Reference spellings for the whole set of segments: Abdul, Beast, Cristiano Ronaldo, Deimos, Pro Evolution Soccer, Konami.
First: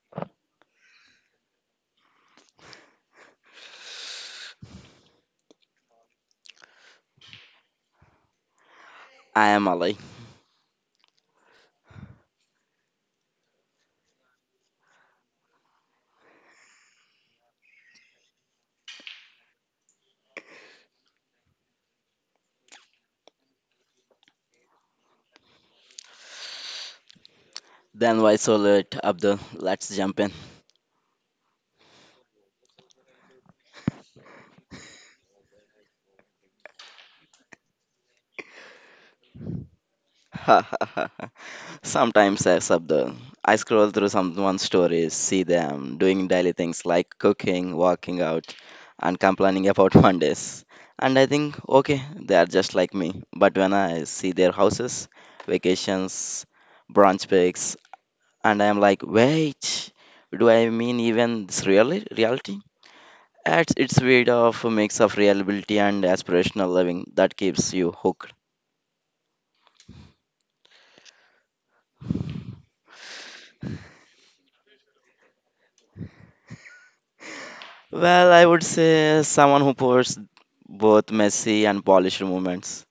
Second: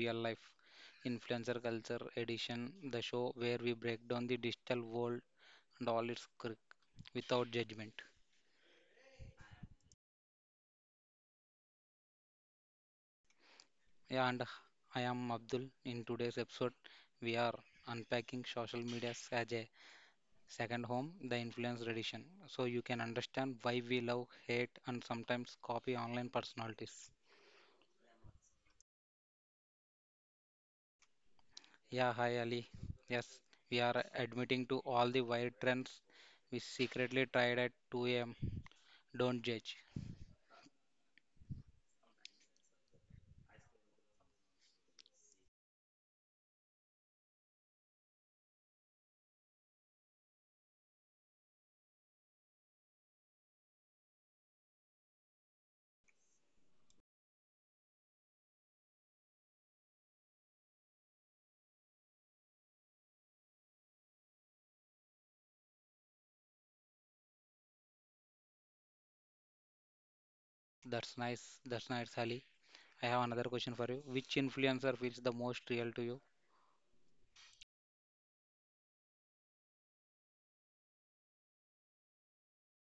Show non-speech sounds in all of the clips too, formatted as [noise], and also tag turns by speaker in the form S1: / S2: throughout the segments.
S1: Real Life Influencer Culture Edition, the show where we break down the digital world and all its quirk without judgment.
S2: I am Ali.
S1: Yeah, and I am Abdul. In today's episode, we are unpacking social media as a second home, the influencer edition, so you can understand why we love, hate, and sometimes copy online personalities.
S2: Then why so late, Abdul? Let's jump in.
S1: Yeah, hi Ali. Yes, we are admitting to all the wild trends we secretly tried at 2 a.m. Don't judge.
S2: [laughs] Sometimes, yes, Abdul. I scroll through someone's stories, see them doing daily things like cooking, working out, and complaining about [laughs] Mondays. And I think, okay, they are just like me. But when I see their houses, vacations, brunch breaks, and I am like, wait, do I mean even this really reality? At its weight of a mix of reliability and aspirational living that keeps you hooked.
S1: That's nice. That's nice, Ali. I have another question for you. Which influencer feels the most real to you?
S2: Well, I would say someone who pours both messy and polished moments.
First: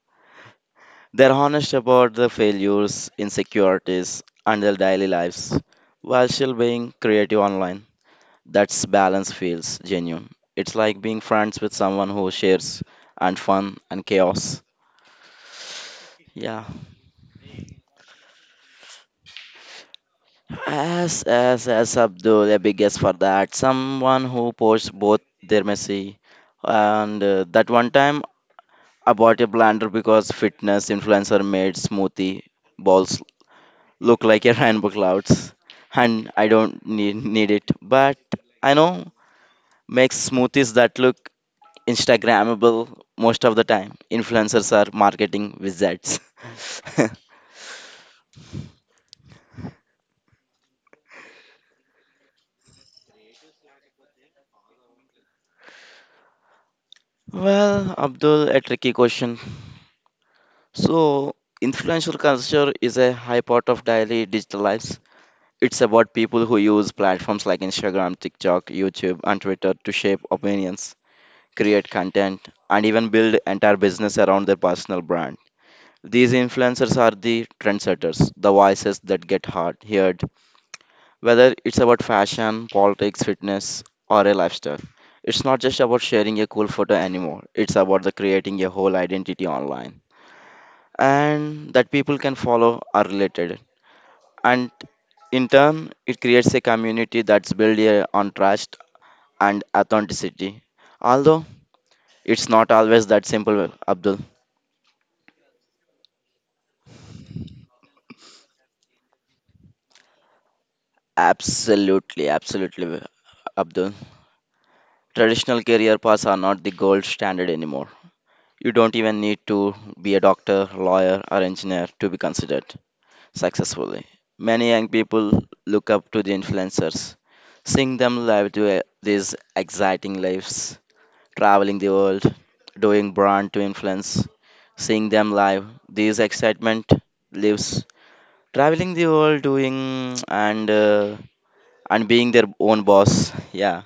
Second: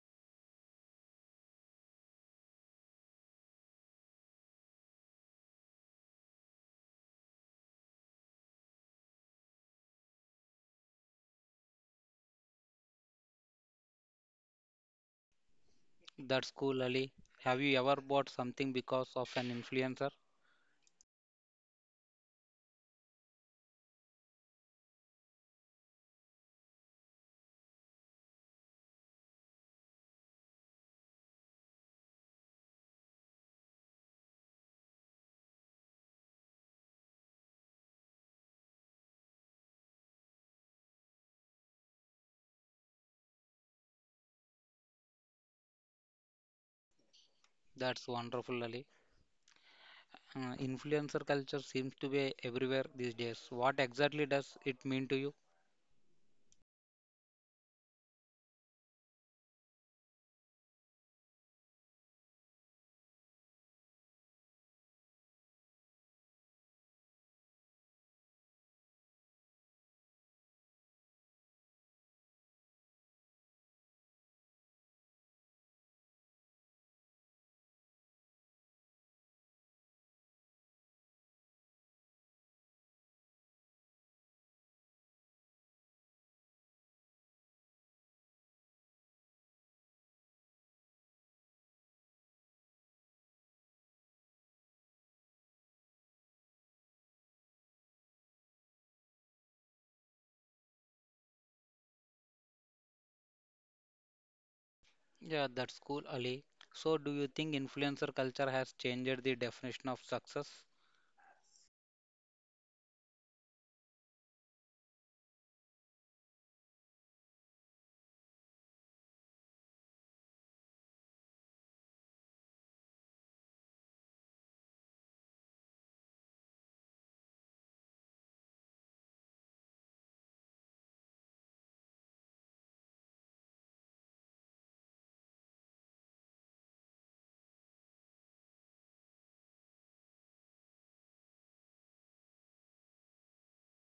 S2: They're honest about the failures, insecurities, and their daily lives, while still being creative online. That's balance feels genuine. It's like being friends with someone who shares and fun and chaos.
S1: That's
S2: Yeah.
S1: cool, Ali. Have you ever bought something because of an influencer?
S2: As Abdul, a biggest for that. Someone who pours both their Messi and that one time I bought a blender because fitness influencer made smoothie balls look like a [laughs] rainbow clouds, and I don't need it. But I know makes smoothies that look Instagrammable most of the time. Influencers are marketing wizards. [laughs]
S1: That's wonderful, Ali. Influencer culture seems to be everywhere these days. What exactly does it mean to you?
S2: Well, Abdul, a tricky question. So, influential culture is a high part of daily digital lives. It's about people who use platforms like Instagram, TikTok, YouTube, and Twitter to shape opinions, create content, and even build entire business around their personal brand. These influencers are the trendsetters, the voices that get heard, whether it's about fashion, politics, fitness, or a lifestyle. It's not just about sharing a cool photo anymore. It's about the creating a whole identity online and that people can follow are related. And in turn, it creates a community that's built on trust and authenticity. Although it's not always that simple, Abdul.
S1: Yeah, that's cool, Ali. So, do you think influencer culture has changed the definition of success?
S2: Absolutely, absolutely, Abdul. Traditional career paths are not the gold standard anymore. You don't even need to be a doctor, lawyer, or engineer to be considered successfully. Many young people look up to the influencers, seeing them live to, these exciting lives traveling the world, doing brand to influence, seeing them live. This excitement lives. Traveling the world, doing and being their own boss. Yeah,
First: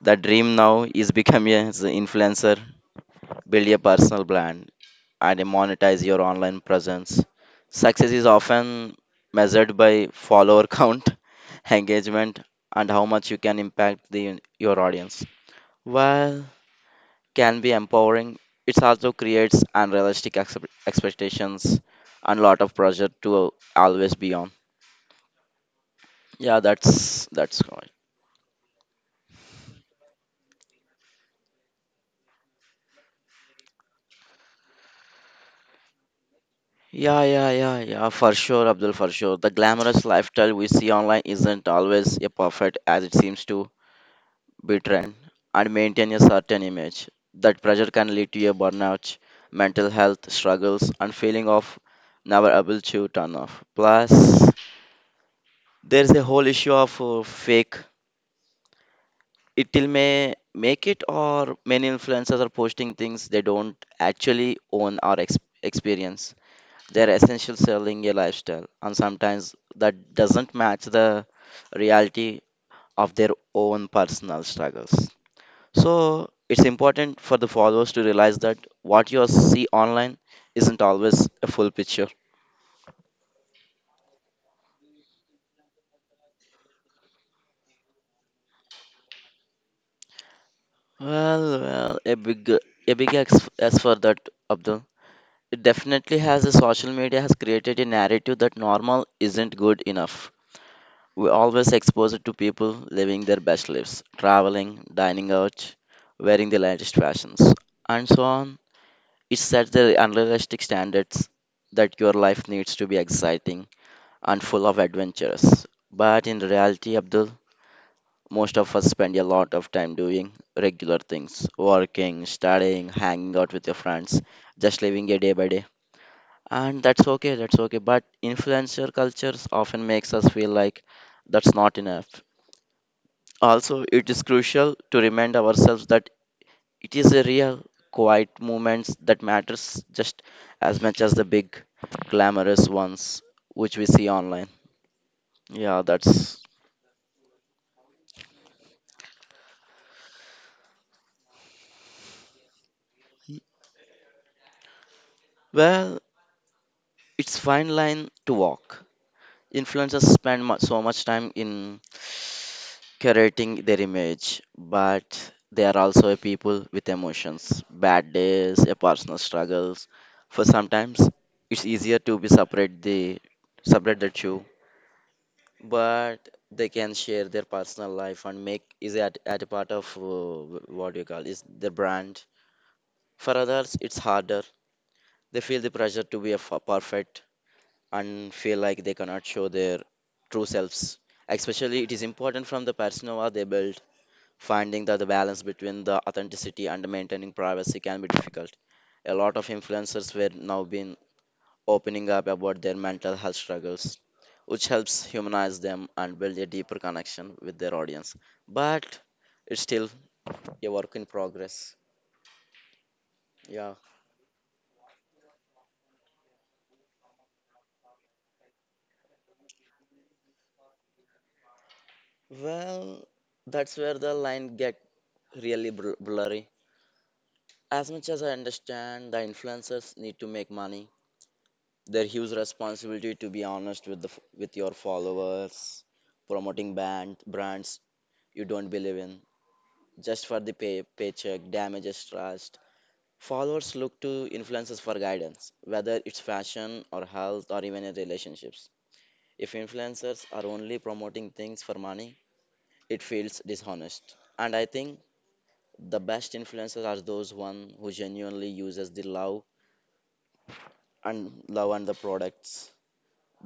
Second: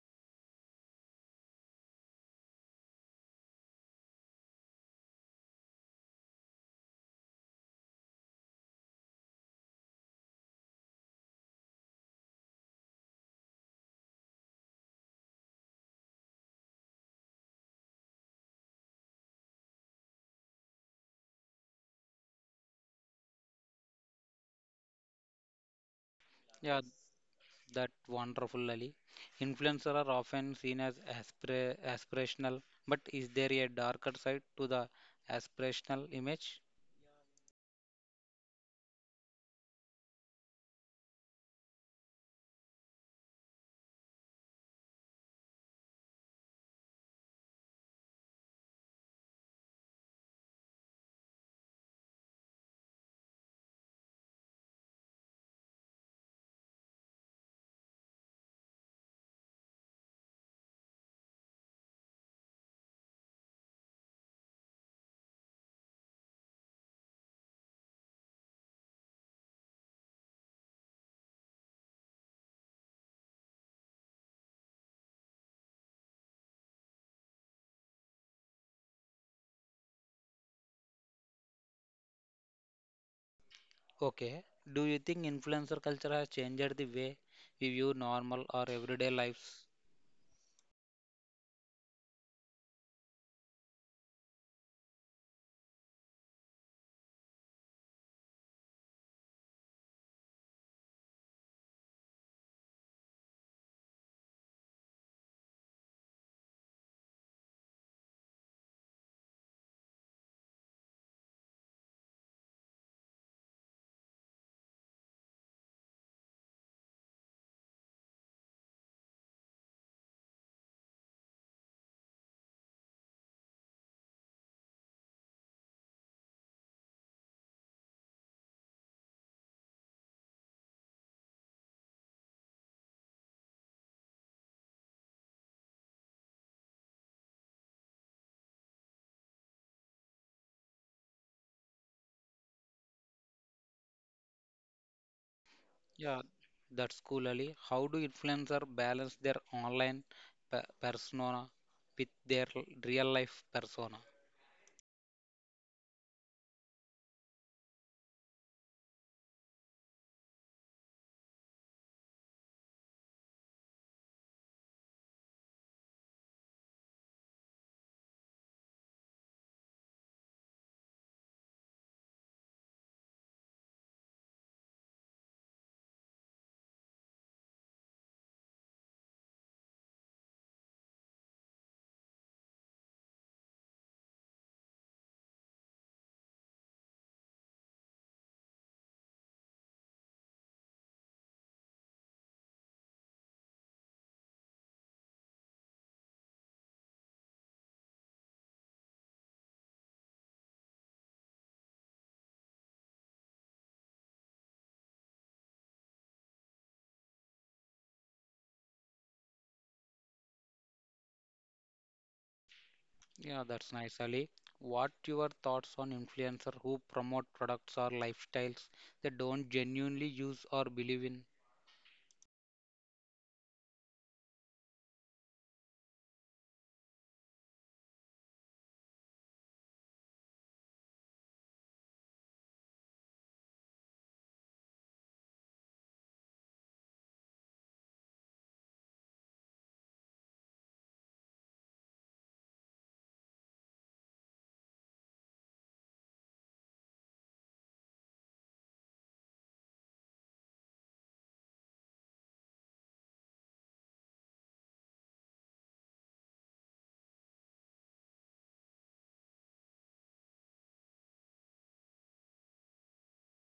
S2: the dream now is become a is a influencer, build a personal brand, and monetize your online presence. Success is often measured by follower count, [laughs] engagement, and how much you can impact the your audience. While can be empowering, it also creates unrealistic excep expectations and a lot of pressure to always be on. Yeah,
S1: Yeah,
S2: that's correct.
S1: that wonderful Ali. Influencers are often seen as aspirational, but is there a darker side to the aspirational image?
S2: Yeah, yeah, yeah, yeah, for sure, Abdul, for sure. The glamorous lifestyle we see online isn't always a perfect as it seems to be trend and maintain a certain image. That pressure can lead to a burnout, mental health struggles, and feeling of never able to turn off. Plus, there's a whole issue of fake it will may make it or many influencers are posting things they don't actually own or experience. They're essentially selling a lifestyle, and sometimes that doesn't match the reality of their own personal struggles. So it's important for the followers to realize that what you see online isn't always a full picture.
S1: Okay. Do you think influencer culture has changed the way we view normal or everyday lives?
S2: Well, well, a big x as for that, Abdul. It definitely has. The social media has created a narrative that normal isn't good enough. We always expose it to people living their best lives, traveling, dining out, wearing the latest fashions, and so on. It sets the unrealistic standards that your life needs to be exciting and full of adventures. But in reality, Abdul, most of us spend a lot of time doing regular things, working, studying, hanging out with your friends, just living a day by day. And that's okay, but influencer cultures often makes us feel like that's not enough. Also, it is crucial to remind ourselves that it is a real quiet moments that matters just as much as the big glamorous ones which we see online. Yeah,
S1: Yeah,
S2: that's.
S1: that's cool, Ali. How do influencer balance their online persona with their real life persona?
S2: Well, it's fine line to walk. Influencers spend so much time in curating their image, but they are also a people with emotions, bad days, a personal struggles. For sometimes it's easier to be separate the two, but they can share their personal life and make is at a part of what do you call is the brand. For others, it's harder. They feel the pressure to be a perfect and feel like they cannot show their true selves. Especially, it is important from the persona they build, finding that the balance between the authenticity and maintaining privacy can be difficult. A lot of influencers were now been opening up about their mental health struggles, which helps humanize them and build a deeper connection with their audience. But it's still a work in progress.
S1: Yeah,
S2: Yeah.
S1: that's nice, Ali. What your thoughts on influencer who promote products or lifestyles they don't genuinely use or believe in?
S2: Well, that's where the line get really blurry. As much as I understand, the influencers need to make money. Their huge responsibility to be honest with the with your followers, promoting band brands you don't believe in just for the paycheck, damages trust. Followers look to influencers for guidance, whether it's fashion or health or even in relationships. If influencers are only promoting things for money, it feels dishonest. And I think the best influencers are those one who genuinely uses the love and love and the products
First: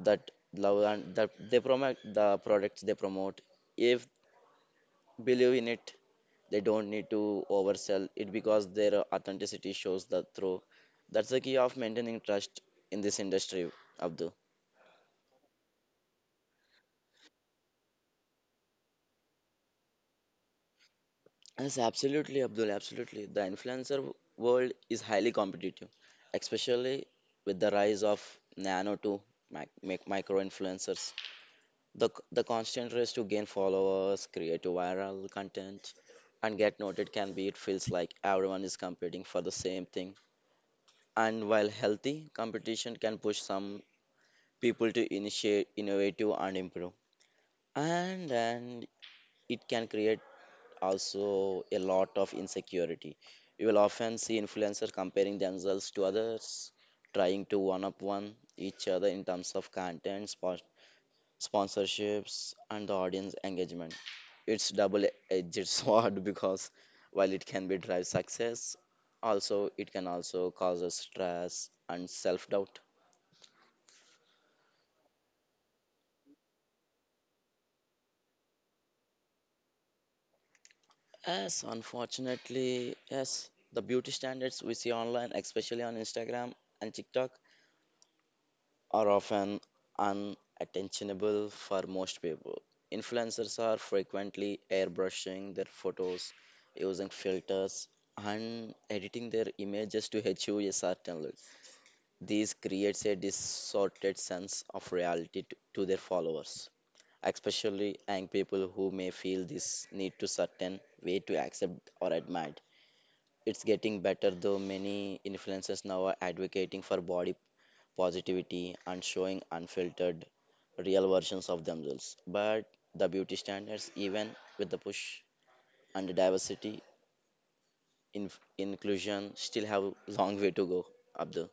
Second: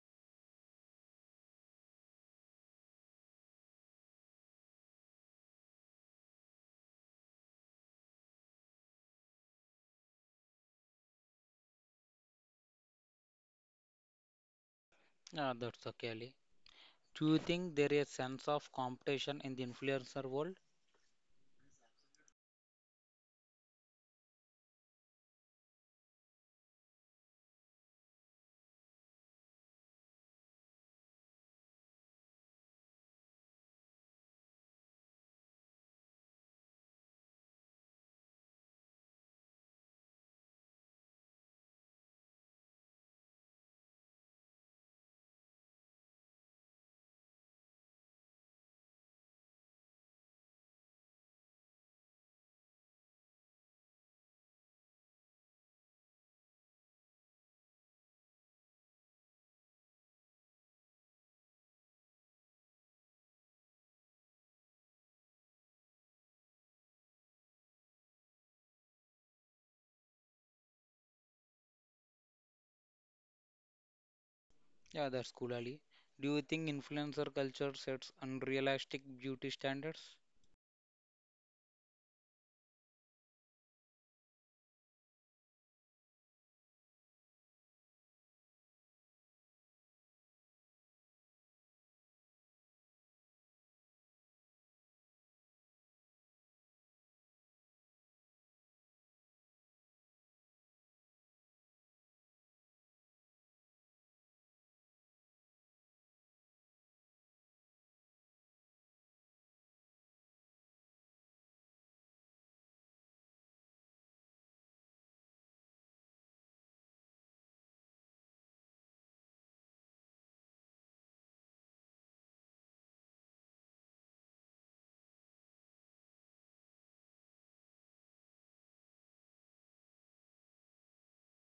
S2: that love and that they promote the products they promote if believe in it. They don't need to oversell it because their authenticity shows that through. That's the key of maintaining trust in this industry, Abdul.
S1: Yeah, that's okay, Ali. Do you think there is a sense of competition in the influencer world?
S2: Yes, absolutely, Abdul. Absolutely. The influencer world is highly competitive, especially with the rise of nano to micro influencers. The constant race to gain followers, create viral content, and get noted can be it feels like everyone is competing for the same thing. And while healthy, competition can push some people to initiate, innovative, and improve. And it can create also a lot of insecurity. You will often see influencers comparing themselves to others, trying to one up one each other in terms of contents, sponsorships, and the audience engagement. It's double-edged [laughs] sword because while it can be drive success, also it can also cause us stress and self-doubt.
S1: Yeah, that's cool, Ali. Do you think influencer culture sets unrealistic beauty standards?
S2: Yes, unfortunately, yes, the beauty standards we see online, especially on Instagram and TikTok, are often unattainable for most people. Influencers are frequently airbrushing their photos, using filters, and editing their images to achieve a certain look. This creates a distorted sense of reality to their followers, especially young people who may feel this need to certain way to accept or admired. It's getting better though many influencers now are advocating for body positivity, and showing unfiltered, real versions of themselves. But the beauty standards, even with the push and diversity, in- inclusion, still have a long way to go, Abdul.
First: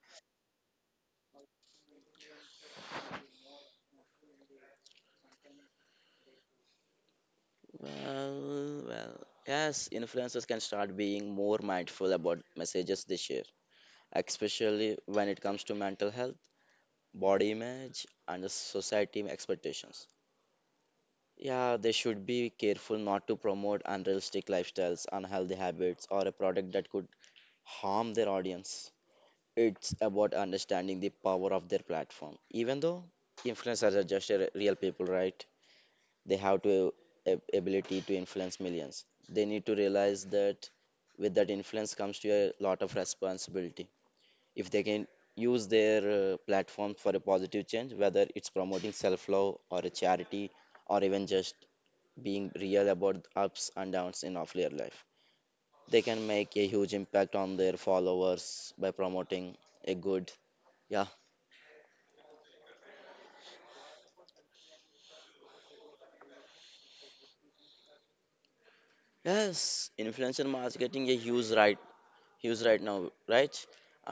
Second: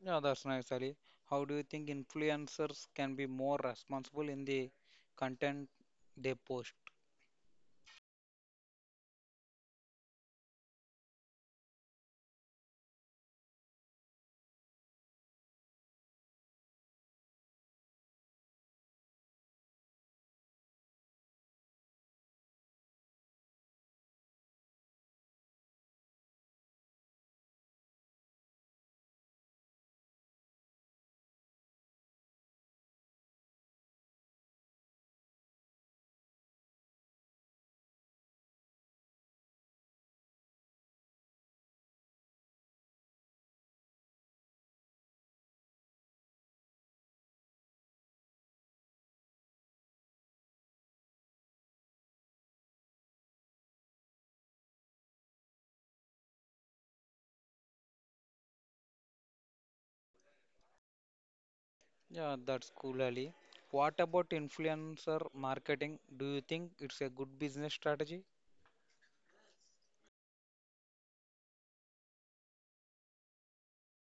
S1: Yeah, that's nice, Ali. How do you think influencers can be more responsible in the content they post?
S2: Well, well, yes, influencers can start being more mindful about messages they share, especially when it comes to mental health, body image, and the society expectations. Yeah, they should be careful not to promote unrealistic lifestyles, unhealthy habits, or a product that could harm their audience. It's about understanding the power of their platform. Even though influencers are just real people, right? They have to ability to influence millions. They need to realize that with that influence comes to a lot of responsibility. If they can use their platform for a positive change, whether it's promoting self-love or a charity or even just being real about ups and downs in of their life, they can make a huge impact on their followers by promoting a good. Yeah,
S1: Yeah, that's cool, Ali. What about influencer marketing? Do you think it's a good business strategy?
S2: yes, influencer marketing a huge right, huge right now, right,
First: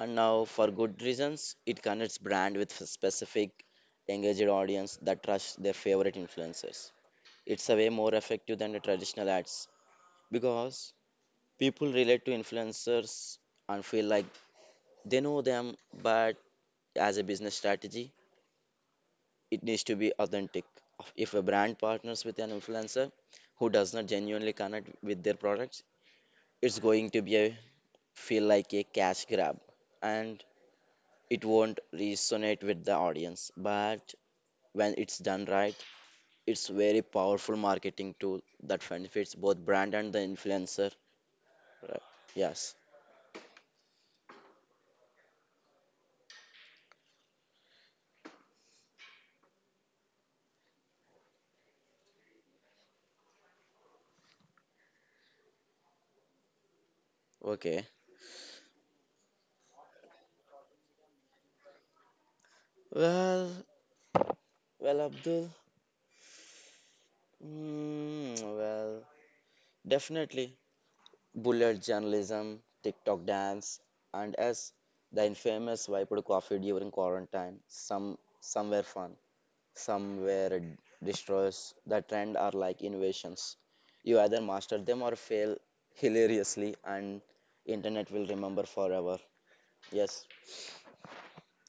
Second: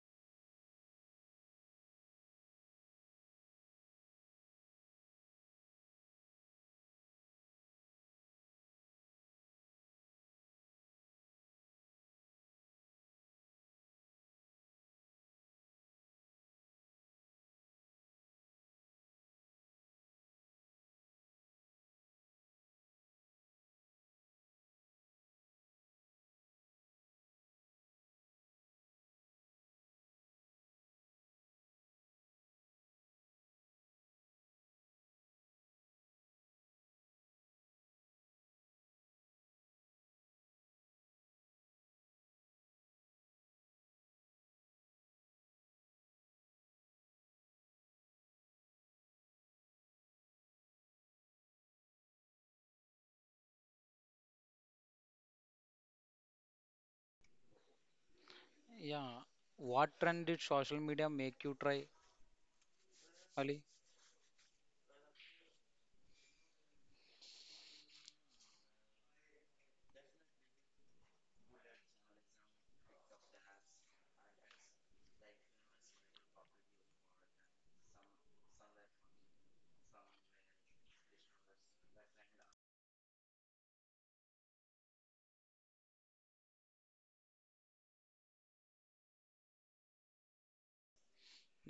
S2: and now for good reasons. It connects brand with a specific engaged audience that trust their favorite influencers. It's a way more effective than the traditional ads because people relate to influencers and feel like they know them. But as a business strategy it needs to be authentic. If a brand partners with an influencer who does not genuinely connect with their products, it's going to be a feel like a cash grab, and it won't resonate with the audience. But when it's done right, it's very powerful marketing tool that benefits both brand and the influencer. Right. Yes. Okay.
S1: Yeah, what trend did social media make you try, Ali?
S2: Well, well, Abdul. Well, definitely. Bullet journalism, TikTok dance, and as the infamous wiped coffee during quarantine. Some were fun, some were destroyers. The trend are like invasions. You either master them or fail hilariously, and internet will remember forever. Yes,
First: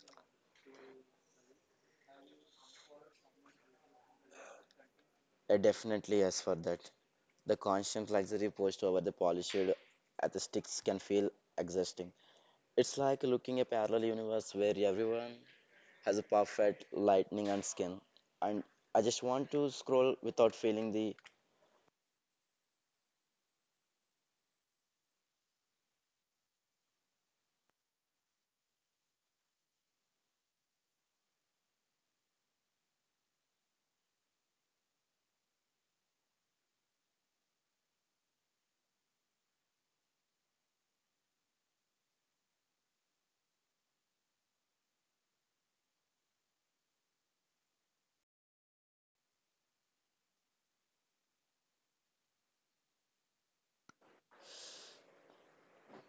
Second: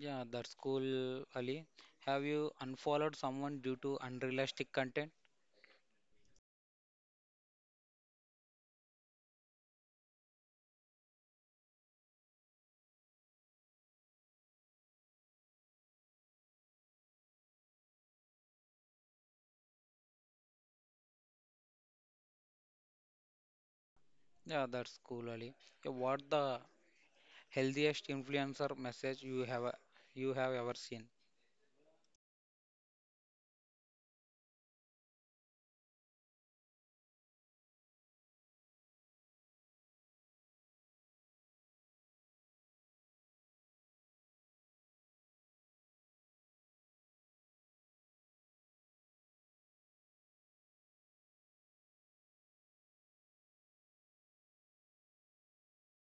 S1: Yeah, that's cool, Ali. Have you unfollowed someone due to unrealistic content?
S2: I definitely yes for that. The constant luxury post over the polished aesthetics can feel exhausting. It's like looking a parallel universe where everyone has a perfect lightning and skin. And I just want to scroll without feeling the.
S1: Yeah, that's cool, Ali. Yeah, what the healthiest influencer message you have ever seen?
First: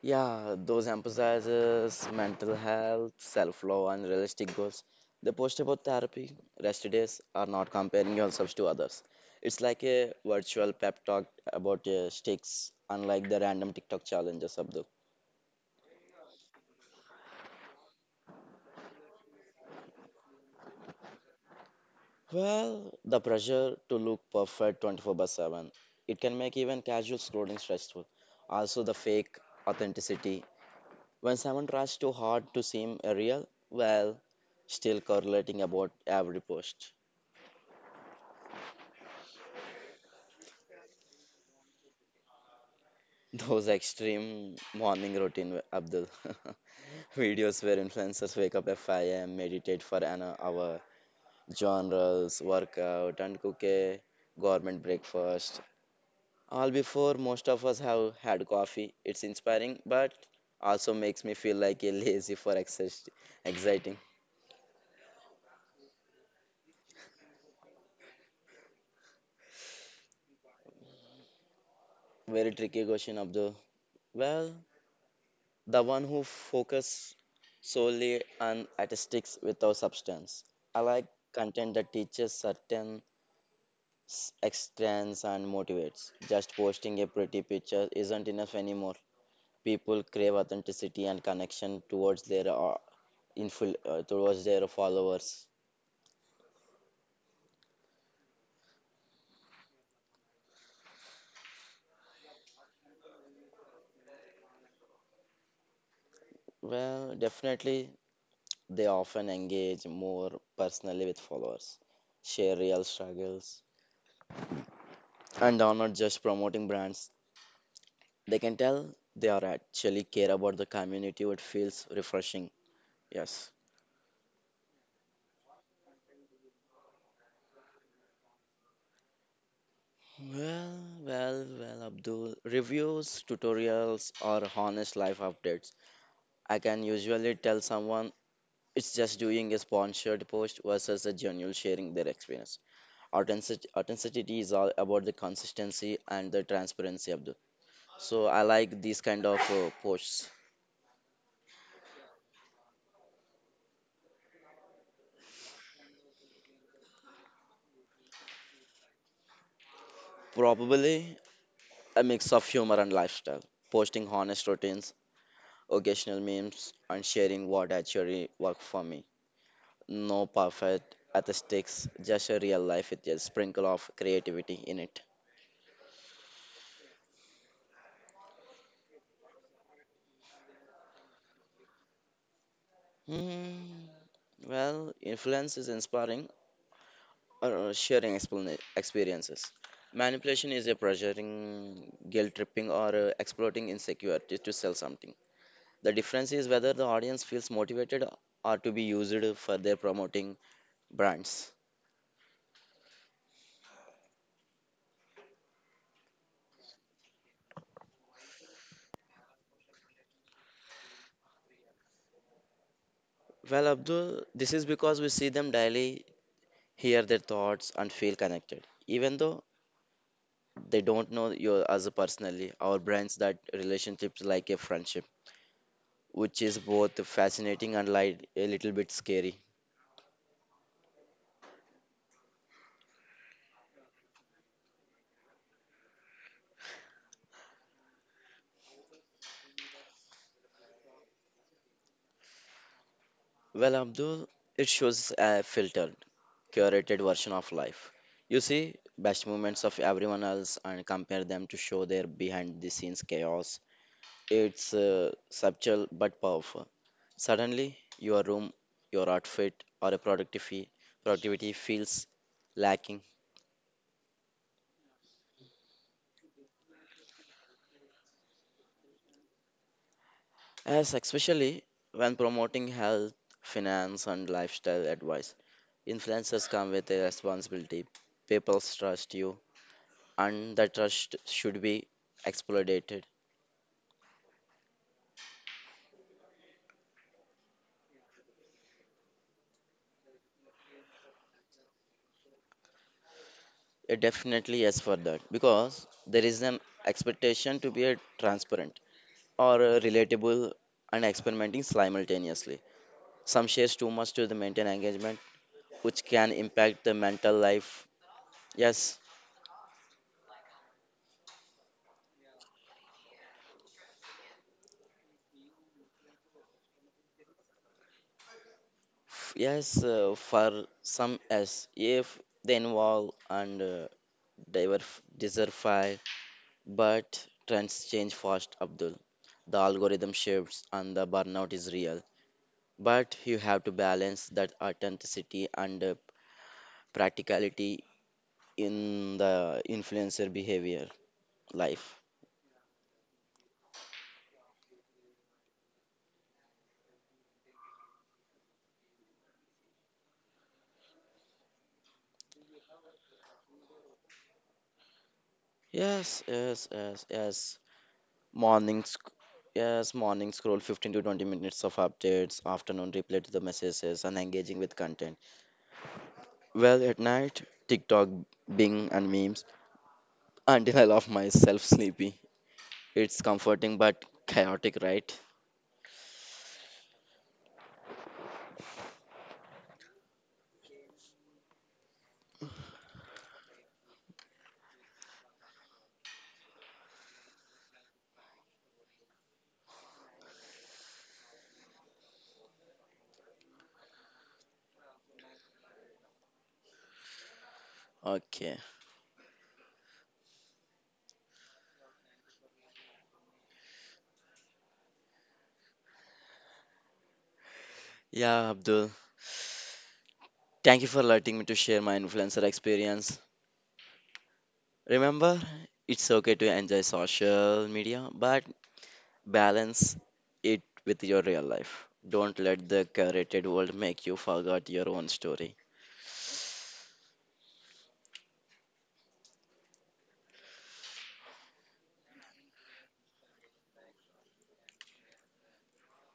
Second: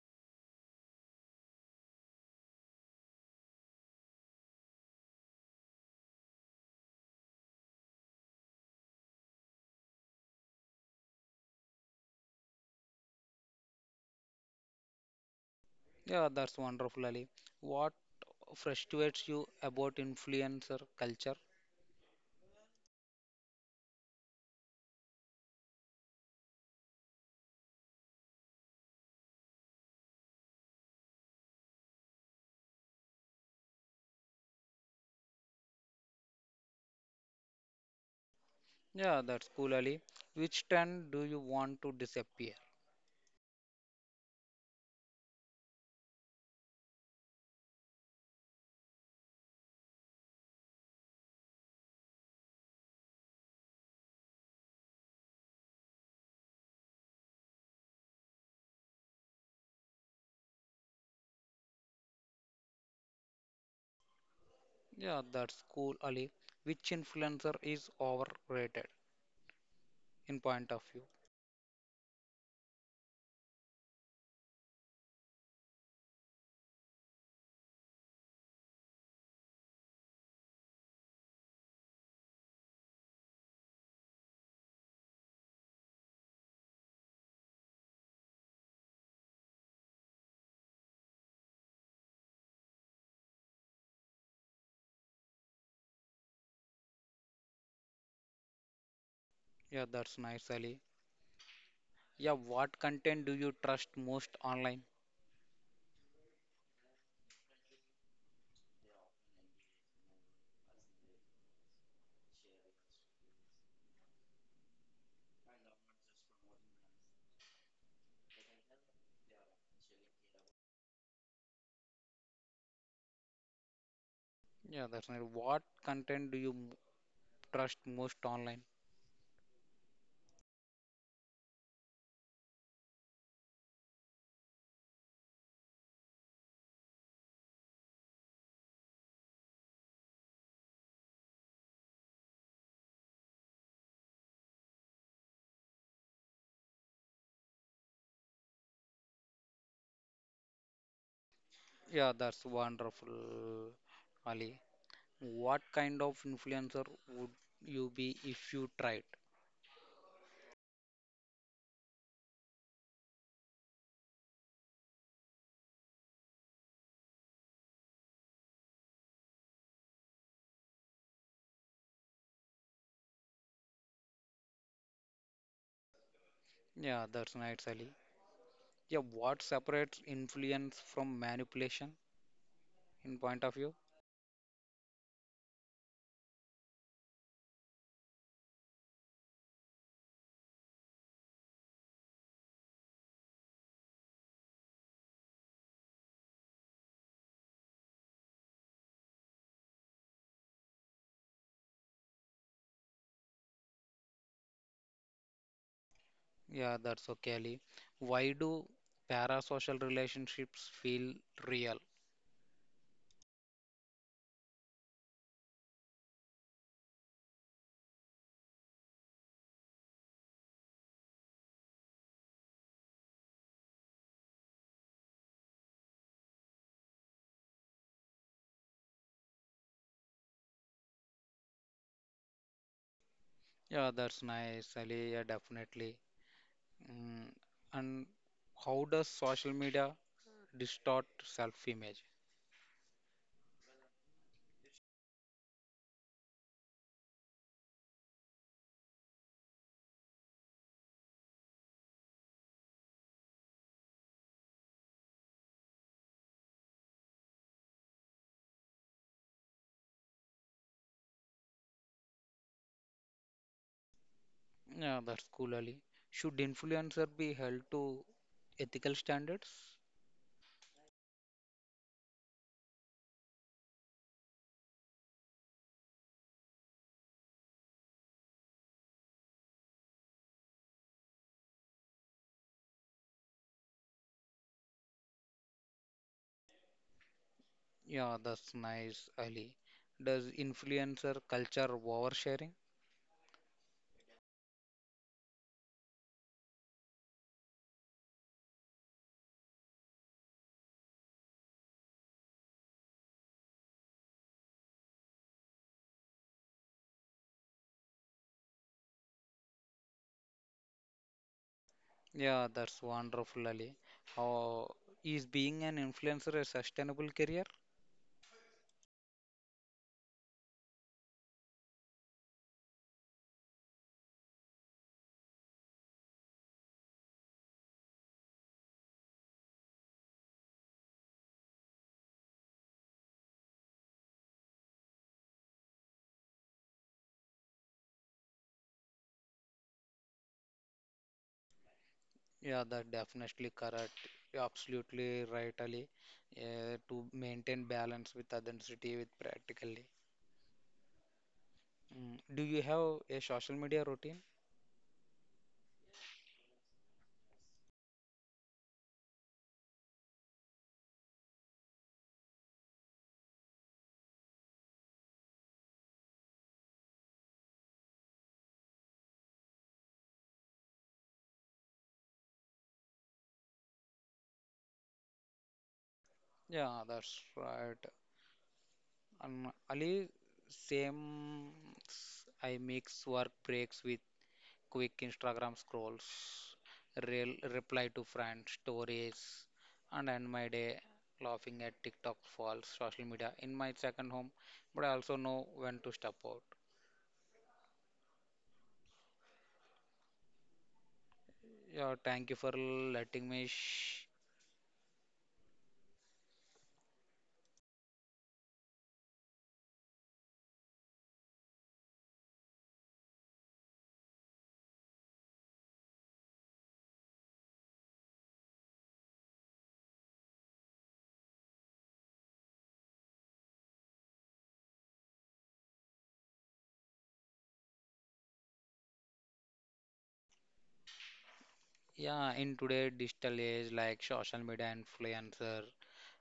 S2: Yeah, those emphasizes mental health, self-love, and realistic goals. The post about therapy, rest days are not comparing yourselves to others. It's like a virtual pep talk about sticks, unlike the random TikTok challenges, Abdul.
S1: Yeah, that's wonderful, Ali. What frustrates you about influencer culture?
S2: Well, the pressure to look perfect 24 by 7, it can make even casual scrolling stressful. Also, the fake authenticity. When someone tries too hard to seem real, well, still correlating about every post.
S1: Yeah, that's cool, Ali. Which trend do you want to disappear?
S2: [laughs] Those extreme morning routine, Abdul. [laughs] Videos where influencers wake up at 5 a.m., meditate for an hour, journals, workout, and cook a government breakfast. All before most of us have had coffee. It's inspiring, but also makes me feel like a lazy for exciting.
S1: Yeah, that's cool, Ali. Which influencer is overrated in point of view?
S2: Very tricky question, Abdul. Well, the one who focus solely on statistics without substance. I like content that teaches certain extents and motivates. Just posting a pretty picture isn't enough anymore. People crave authenticity and connection towards their towards their followers.
S1: Yeah, that's nice, Ali. Yeah, what content do you trust most online?
S2: Well, definitely they often engage more personally with followers, share real struggles, and are not just promoting brands. They can tell they are actually care about the community. It feels refreshing. Yes.
S1: Yeah, that's nice. What content do you trust most online?
S2: Well, well, Abdul. Reviews, tutorials, or honest life updates. I can usually tell someone it's just doing a sponsored post versus a genuine sharing their experience. Authenticity is all about the consistency and the transparency, Abdul. So I like these kind of posts.
S1: Yeah, that's wonderful, Ali. What kind of influencer would you be if you tried?
S2: Probably a mix of humor and lifestyle. Posting honest routines, occasional memes, and sharing what actually worked for me. No perfect aesthetics, just a real life with a sprinkle of creativity in it.
S1: Yeah, that's nice, Ali. Yeah, what separates influence from manipulation in point of view?
S2: Hmm. Well, influence is inspiring or sharing experiences. Manipulation is a pressuring, guilt tripping, or exploiting insecurities to sell something. The difference is whether the audience feels motivated or to be used for their promoting brands.
S1: Yeah, that's okay, Ali. Why do parasocial relationships feel real?
S2: Well, Abdul, this is because we see them daily, hear their thoughts, and feel connected. Even though they don't know you as a personally, our brains that relationships like a friendship, which is both fascinating and like a little bit scary.
S1: Yeah, that's nice, Ali. Yeah, definitely. Mm, and how does social media distort self-image?
S2: Well, Abdul, it shows a filtered, curated version of life. You see best moments of everyone else and compare them to show their behind the scenes chaos. It's subtle but powerful. Suddenly, your room, your outfit, or a productivity feels lacking.
S1: Yeah, that's cool, Ali. Should influencer be held to ethical standards?
S2: As especially when promoting health, finance, and lifestyle advice, influencers come with a responsibility. People trust you, and that trust should be exploited.
S1: Yeah, that's nice, Ali. Does influencer culture oversharing?
S2: Yeah, definitely yes for that, because there is an expectation to be a transparent or a relatable and experimenting simultaneously. Some shares too much to the maintain engagement, which can impact the mental life. Yes.
S1: Yeah, that's wonderful, Ali. Oh, is being an influencer a sustainable career?
S2: Yes, for some yes, if they involve and diversify, but trends change fast, Abdul. The algorithm shifts and the burnout is real. But you have to balance that authenticity and practicality in the influencer behavior life.
S1: Yeah, that definitely correct. You're absolutely right, Ali. Yeah, to maintain balance with authenticity, with practically. Mm. Do you have a social media routine?
S2: Yes. Morning, sc- yes, morning scroll 15 to 20 minutes of updates, afternoon reply to the messages, and engaging with content. Well, at night, TikTok, Bing, and memes until I love myself sleepy. It's comforting but chaotic, right?
S1: Yeah, that's right. And Ali, same. I mix work breaks with quick Instagram scrolls, real reply to friends, stories, and end my day laughing at TikTok falls social media in my second home. But I also know when to step out.
S2: Okay.
S1: Yeah, thank you for letting me.
S2: Yeah, Abdul. Thank you for letting me to share my influencer experience. Remember, it's okay to enjoy social media, but balance it with your real life. Don't let the curated world make you forget your own story.
S1: Yeah, in today' digital age, like social media influencer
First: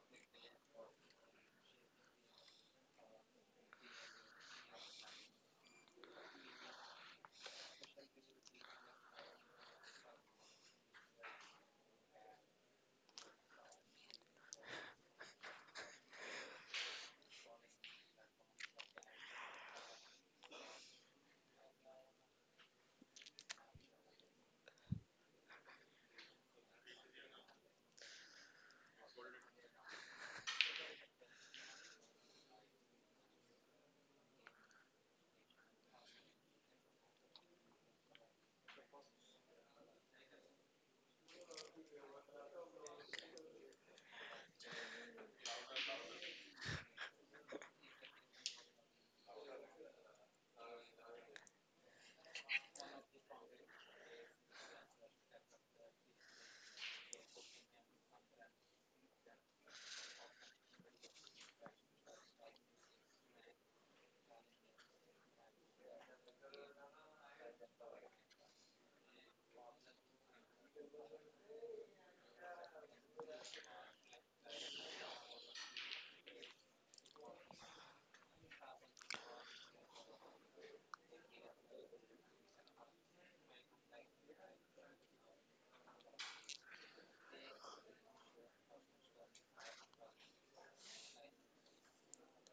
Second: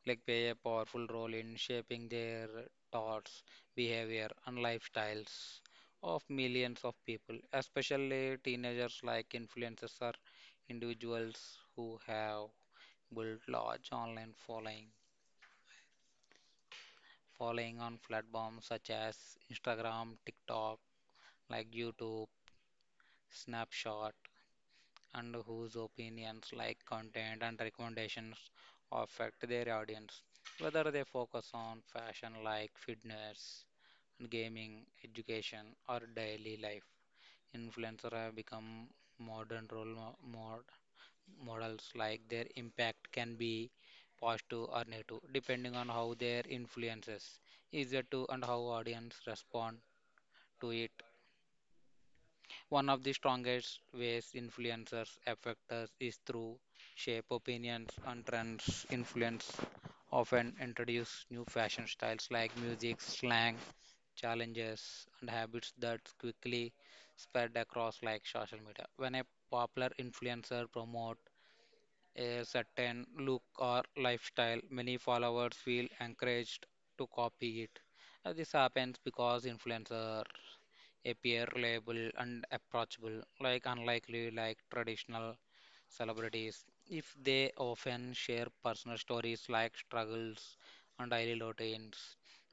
S1: like play a powerful role in shaping their thoughts, behavior, and lifestyles of millions of people, especially teenagers like influencers are individuals who have built large online following on platforms such as Instagram, TikTok, like YouTube, Snapchat, and whose opinions like content and recommendations affect their audience, whether they focus on fashion like fitness gaming, education, or daily life. Influencers have become modern role models, like their impact can be positive or negative, depending on how their influences is it to and how audience respond to it. One of the strongest ways influencers affect us is through shape, opinions, and trends. Influence often introduce new fashion styles like music, slang, challenges, and habits that quickly spread across like social media. When a popular influencer promote a certain look or lifestyle, many followers feel encouraged to copy it. This happens because influencers appear reliable and approachable, like unlikely, like traditional celebrities, if they often share personal stories like struggles and daily routines,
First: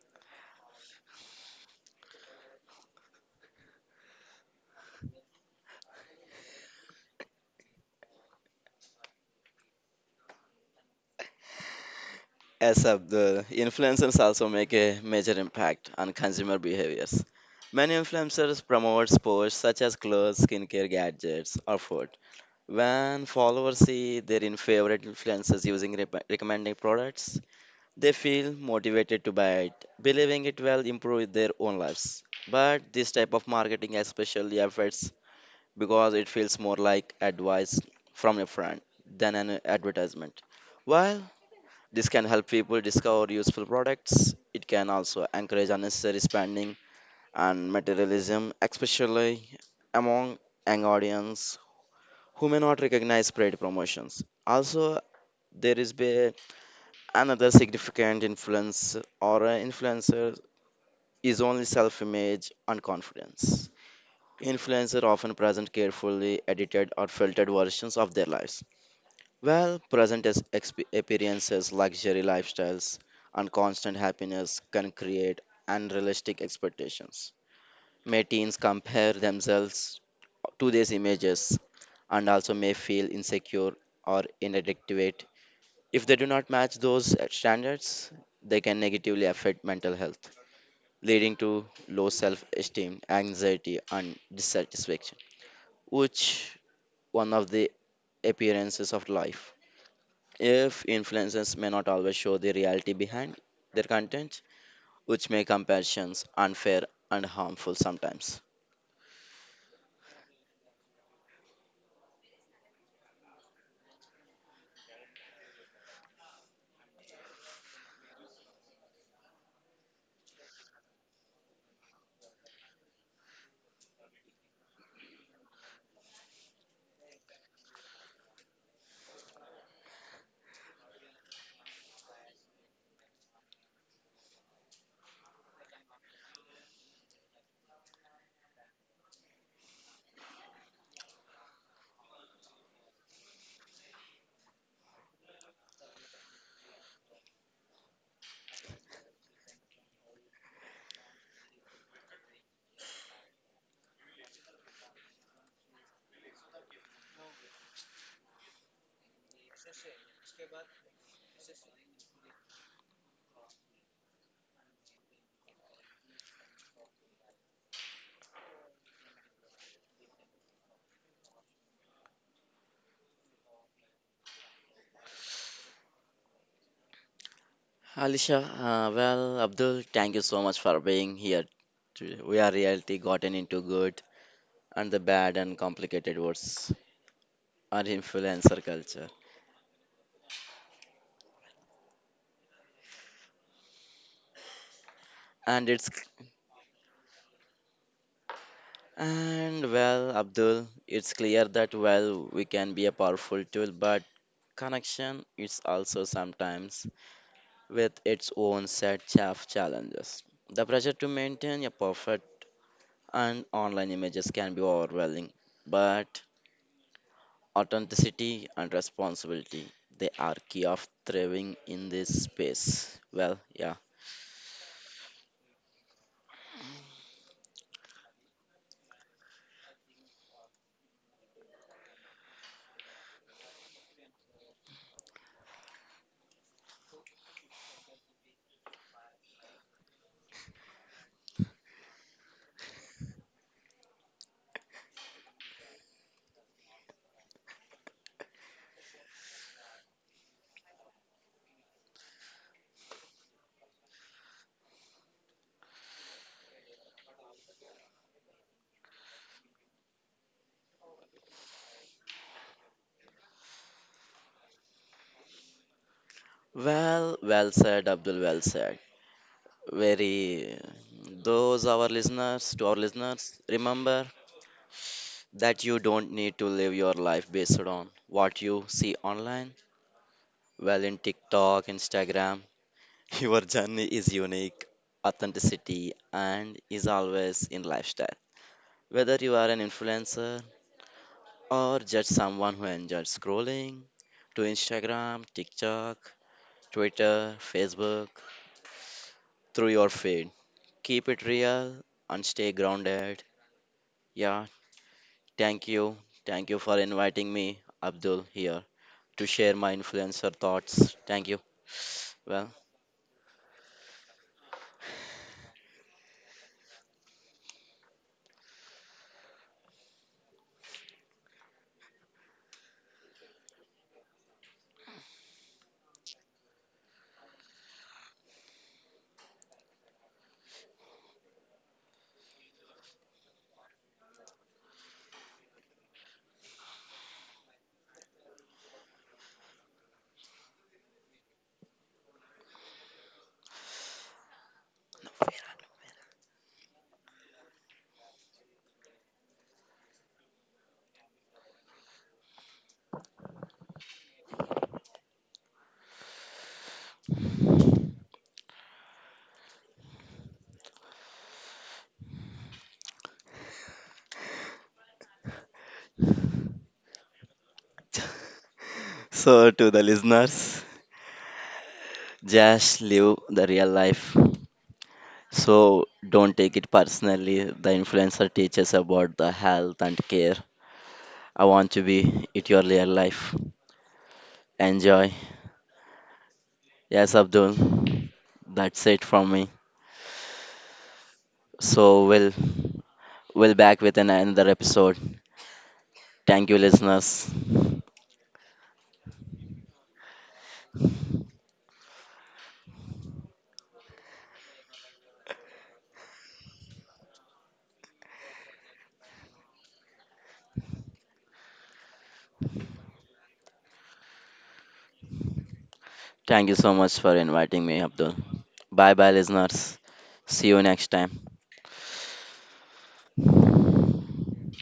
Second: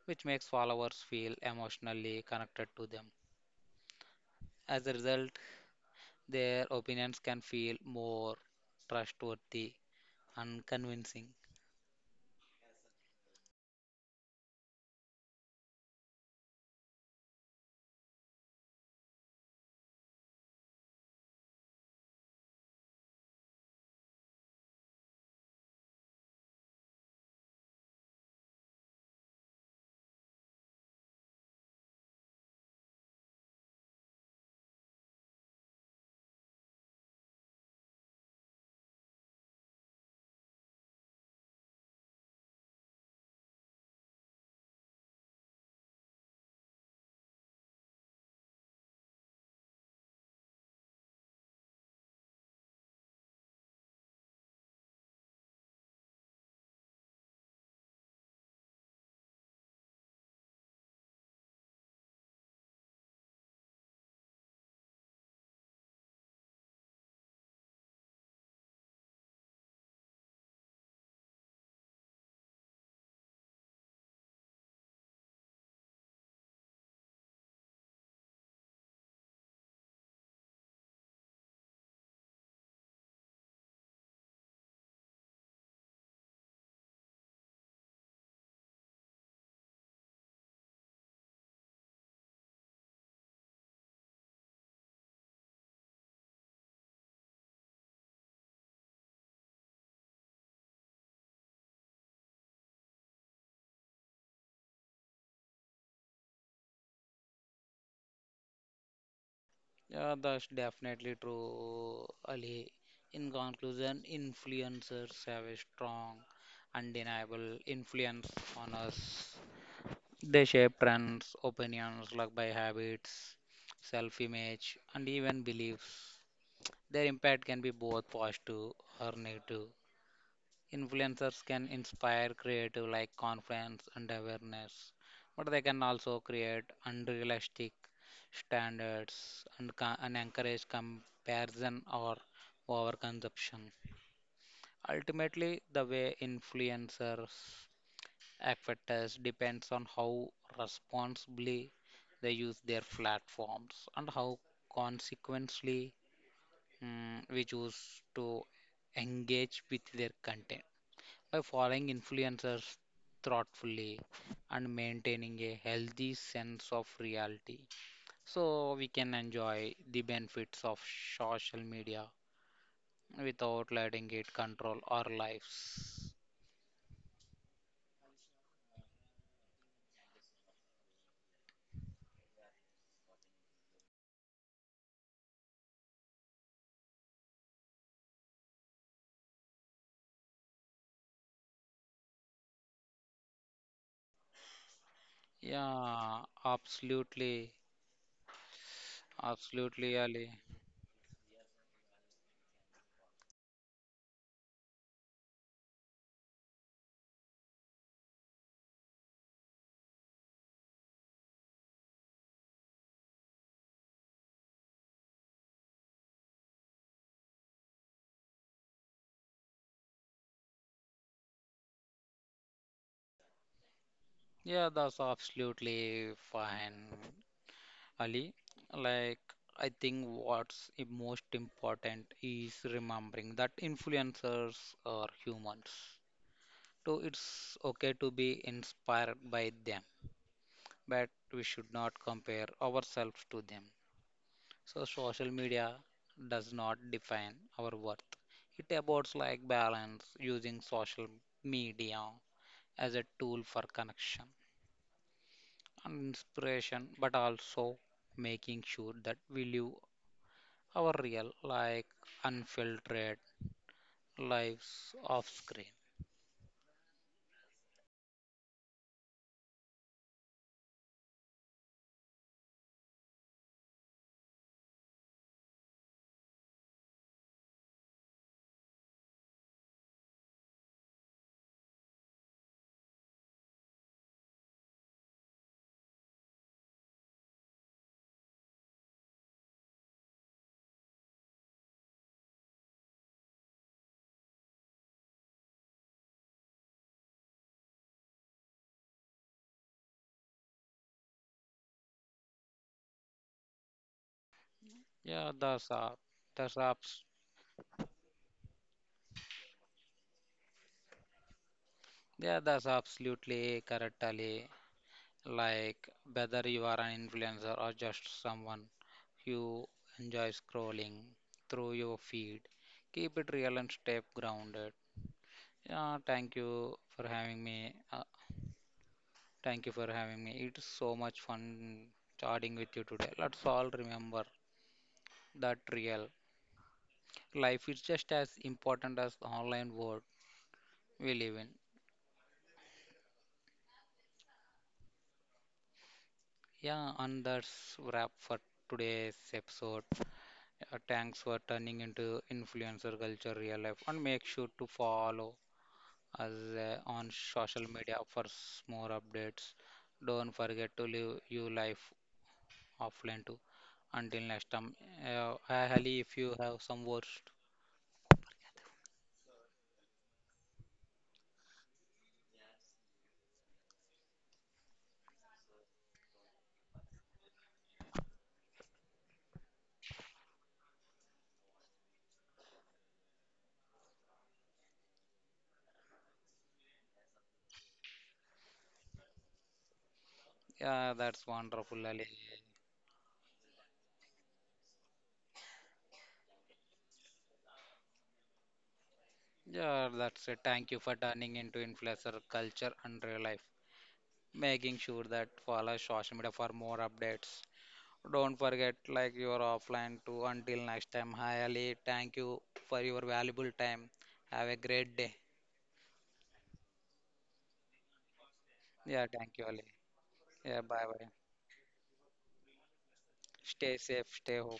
S1: which makes followers feel emotionally connected to them. As a result, their opinions can feel more trustworthy and convincing.
S2: Yes, sir, the influencers also make a major impact on consumer behaviors. Many influencers promote sports such as clothes, skincare, gadgets, or food. When followers see their favorite influencers using recommending products, they feel motivated to buy it, believing it will improve their own lives. But this type of marketing especially affects because it feels more like advice from a friend than an advertisement. While this can help people discover useful products. It can also encourage unnecessary spending and materialism, especially among young audience who may not recognize paid promotions. Also, there is be another significant influence or a influencer is only self-image and confidence. Influencers often present carefully edited or filtered versions of their lives. Well, present as experiences, luxury lifestyles, and constant happiness can create unrealistic expectations. May teens compare themselves to these images and also may feel insecure or inadequate. If they do not match those standards, they can negatively affect mental health, leading to low self esteem, anxiety, and dissatisfaction, which one of the appearances of life. If influencers may not always show the reality behind their content, which make comparisons unfair and harmful sometimes.
S1: Yeah, that's definitely true, Ali. In conclusion, influencers have a strong, undeniable influence on us. They shape trends, opinions, like by habits, self-image, and even beliefs. Their impact can be both positive or negative. Influencers can inspire creative like confidence and awareness, but they can also create unrealistic standards and, and encourage comparison or overconsumption. Ultimately, the way influencers affect us depends on how responsibly they use their platforms and how consequently, we choose to engage with their content by following influencers thoughtfully and maintaining a healthy sense of reality so we can enjoy the benefits of social media without letting it control our lives.
S2: Alisha, well, Abdul, thank you so much for being here today. We are reality gotten into good and the bad and complicated words are influencer culture. And it's,
S1: Yeah, absolutely,
S2: and
S1: absolutely,
S2: well,
S1: Ali.
S2: Abdul, it's clear that while we can be a powerful tool, but connection is also sometimes with its own set of challenges. The pressure to maintain a perfect and online images can be overwhelming, but authenticity and responsibility they are key of thriving in this space. Well, yeah.
S1: Yeah, that's absolutely fine, Ali. Like I think what's most important is remembering that influencers are humans. So it's okay to be inspired by them, but we should not compare ourselves to them. So social media does not define our worth. It about like balance using social media as a tool for connection and inspiration, but also making sure that we live our real, like unfiltered lives off screen.
S2: Well, well said, Abdul. Well said. Very. To our listeners, remember that you don't need to live your life based on what you see online. Well, in TikTok, Instagram, your journey is unique, authenticity, and is always in lifestyle. Whether you are an influencer or just someone who enjoys scrolling to Instagram, TikTok, Twitter, Facebook, through your feed, keep it real and stay grounded. Yeah,
S1: Yeah,
S2: thank
S1: that's
S2: you. Thank you
S1: that's
S2: for
S1: abs-
S2: inviting me, Abdul, here to share my influencer thoughts. Thank you.
S1: yeah,
S2: Well,
S1: that's absolutely correct, Ali. Like whether you are an influencer or just someone who enjoys scrolling through your feed, keep it real and stay grounded. Yeah, thank you for having me. Thank you for having me. It's so much fun chatting with you today. Let's all remember that real life is just as important as the online world we live in. Yeah, and that's wrap for today's episode. Thanks for turning into influencer culture real life and make sure to follow us on social media for more updates. Don't forget to live your life offline too. Until next time, Ali, if you have some words,
S2: [laughs] so to the listeners. Just live the real life. So don't take it personally. The influencer teaches about the health and care. I want to be it your real life. Enjoy. Yes, Abdul. That's it from me.
S1: yeah, that's wonderful,
S2: So
S1: Ali.
S2: we'll back with an, another episode. Thank you, listeners.
S1: Yeah, that's it. Thank you for turning into influencer culture and real life, making sure that follow social media for more updates. Don't forget, like you are offline too. Until next time, hi Ali. Thank you for your valuable time. Have a great day.
S2: Thank you so much for inviting me, Abdul. Bye
S1: Yeah,
S2: bye,
S1: thank you, Ali.
S2: listeners. See you
S1: Yeah, bye
S2: next
S1: bye.
S2: time.
S1: Stay safe, stay home.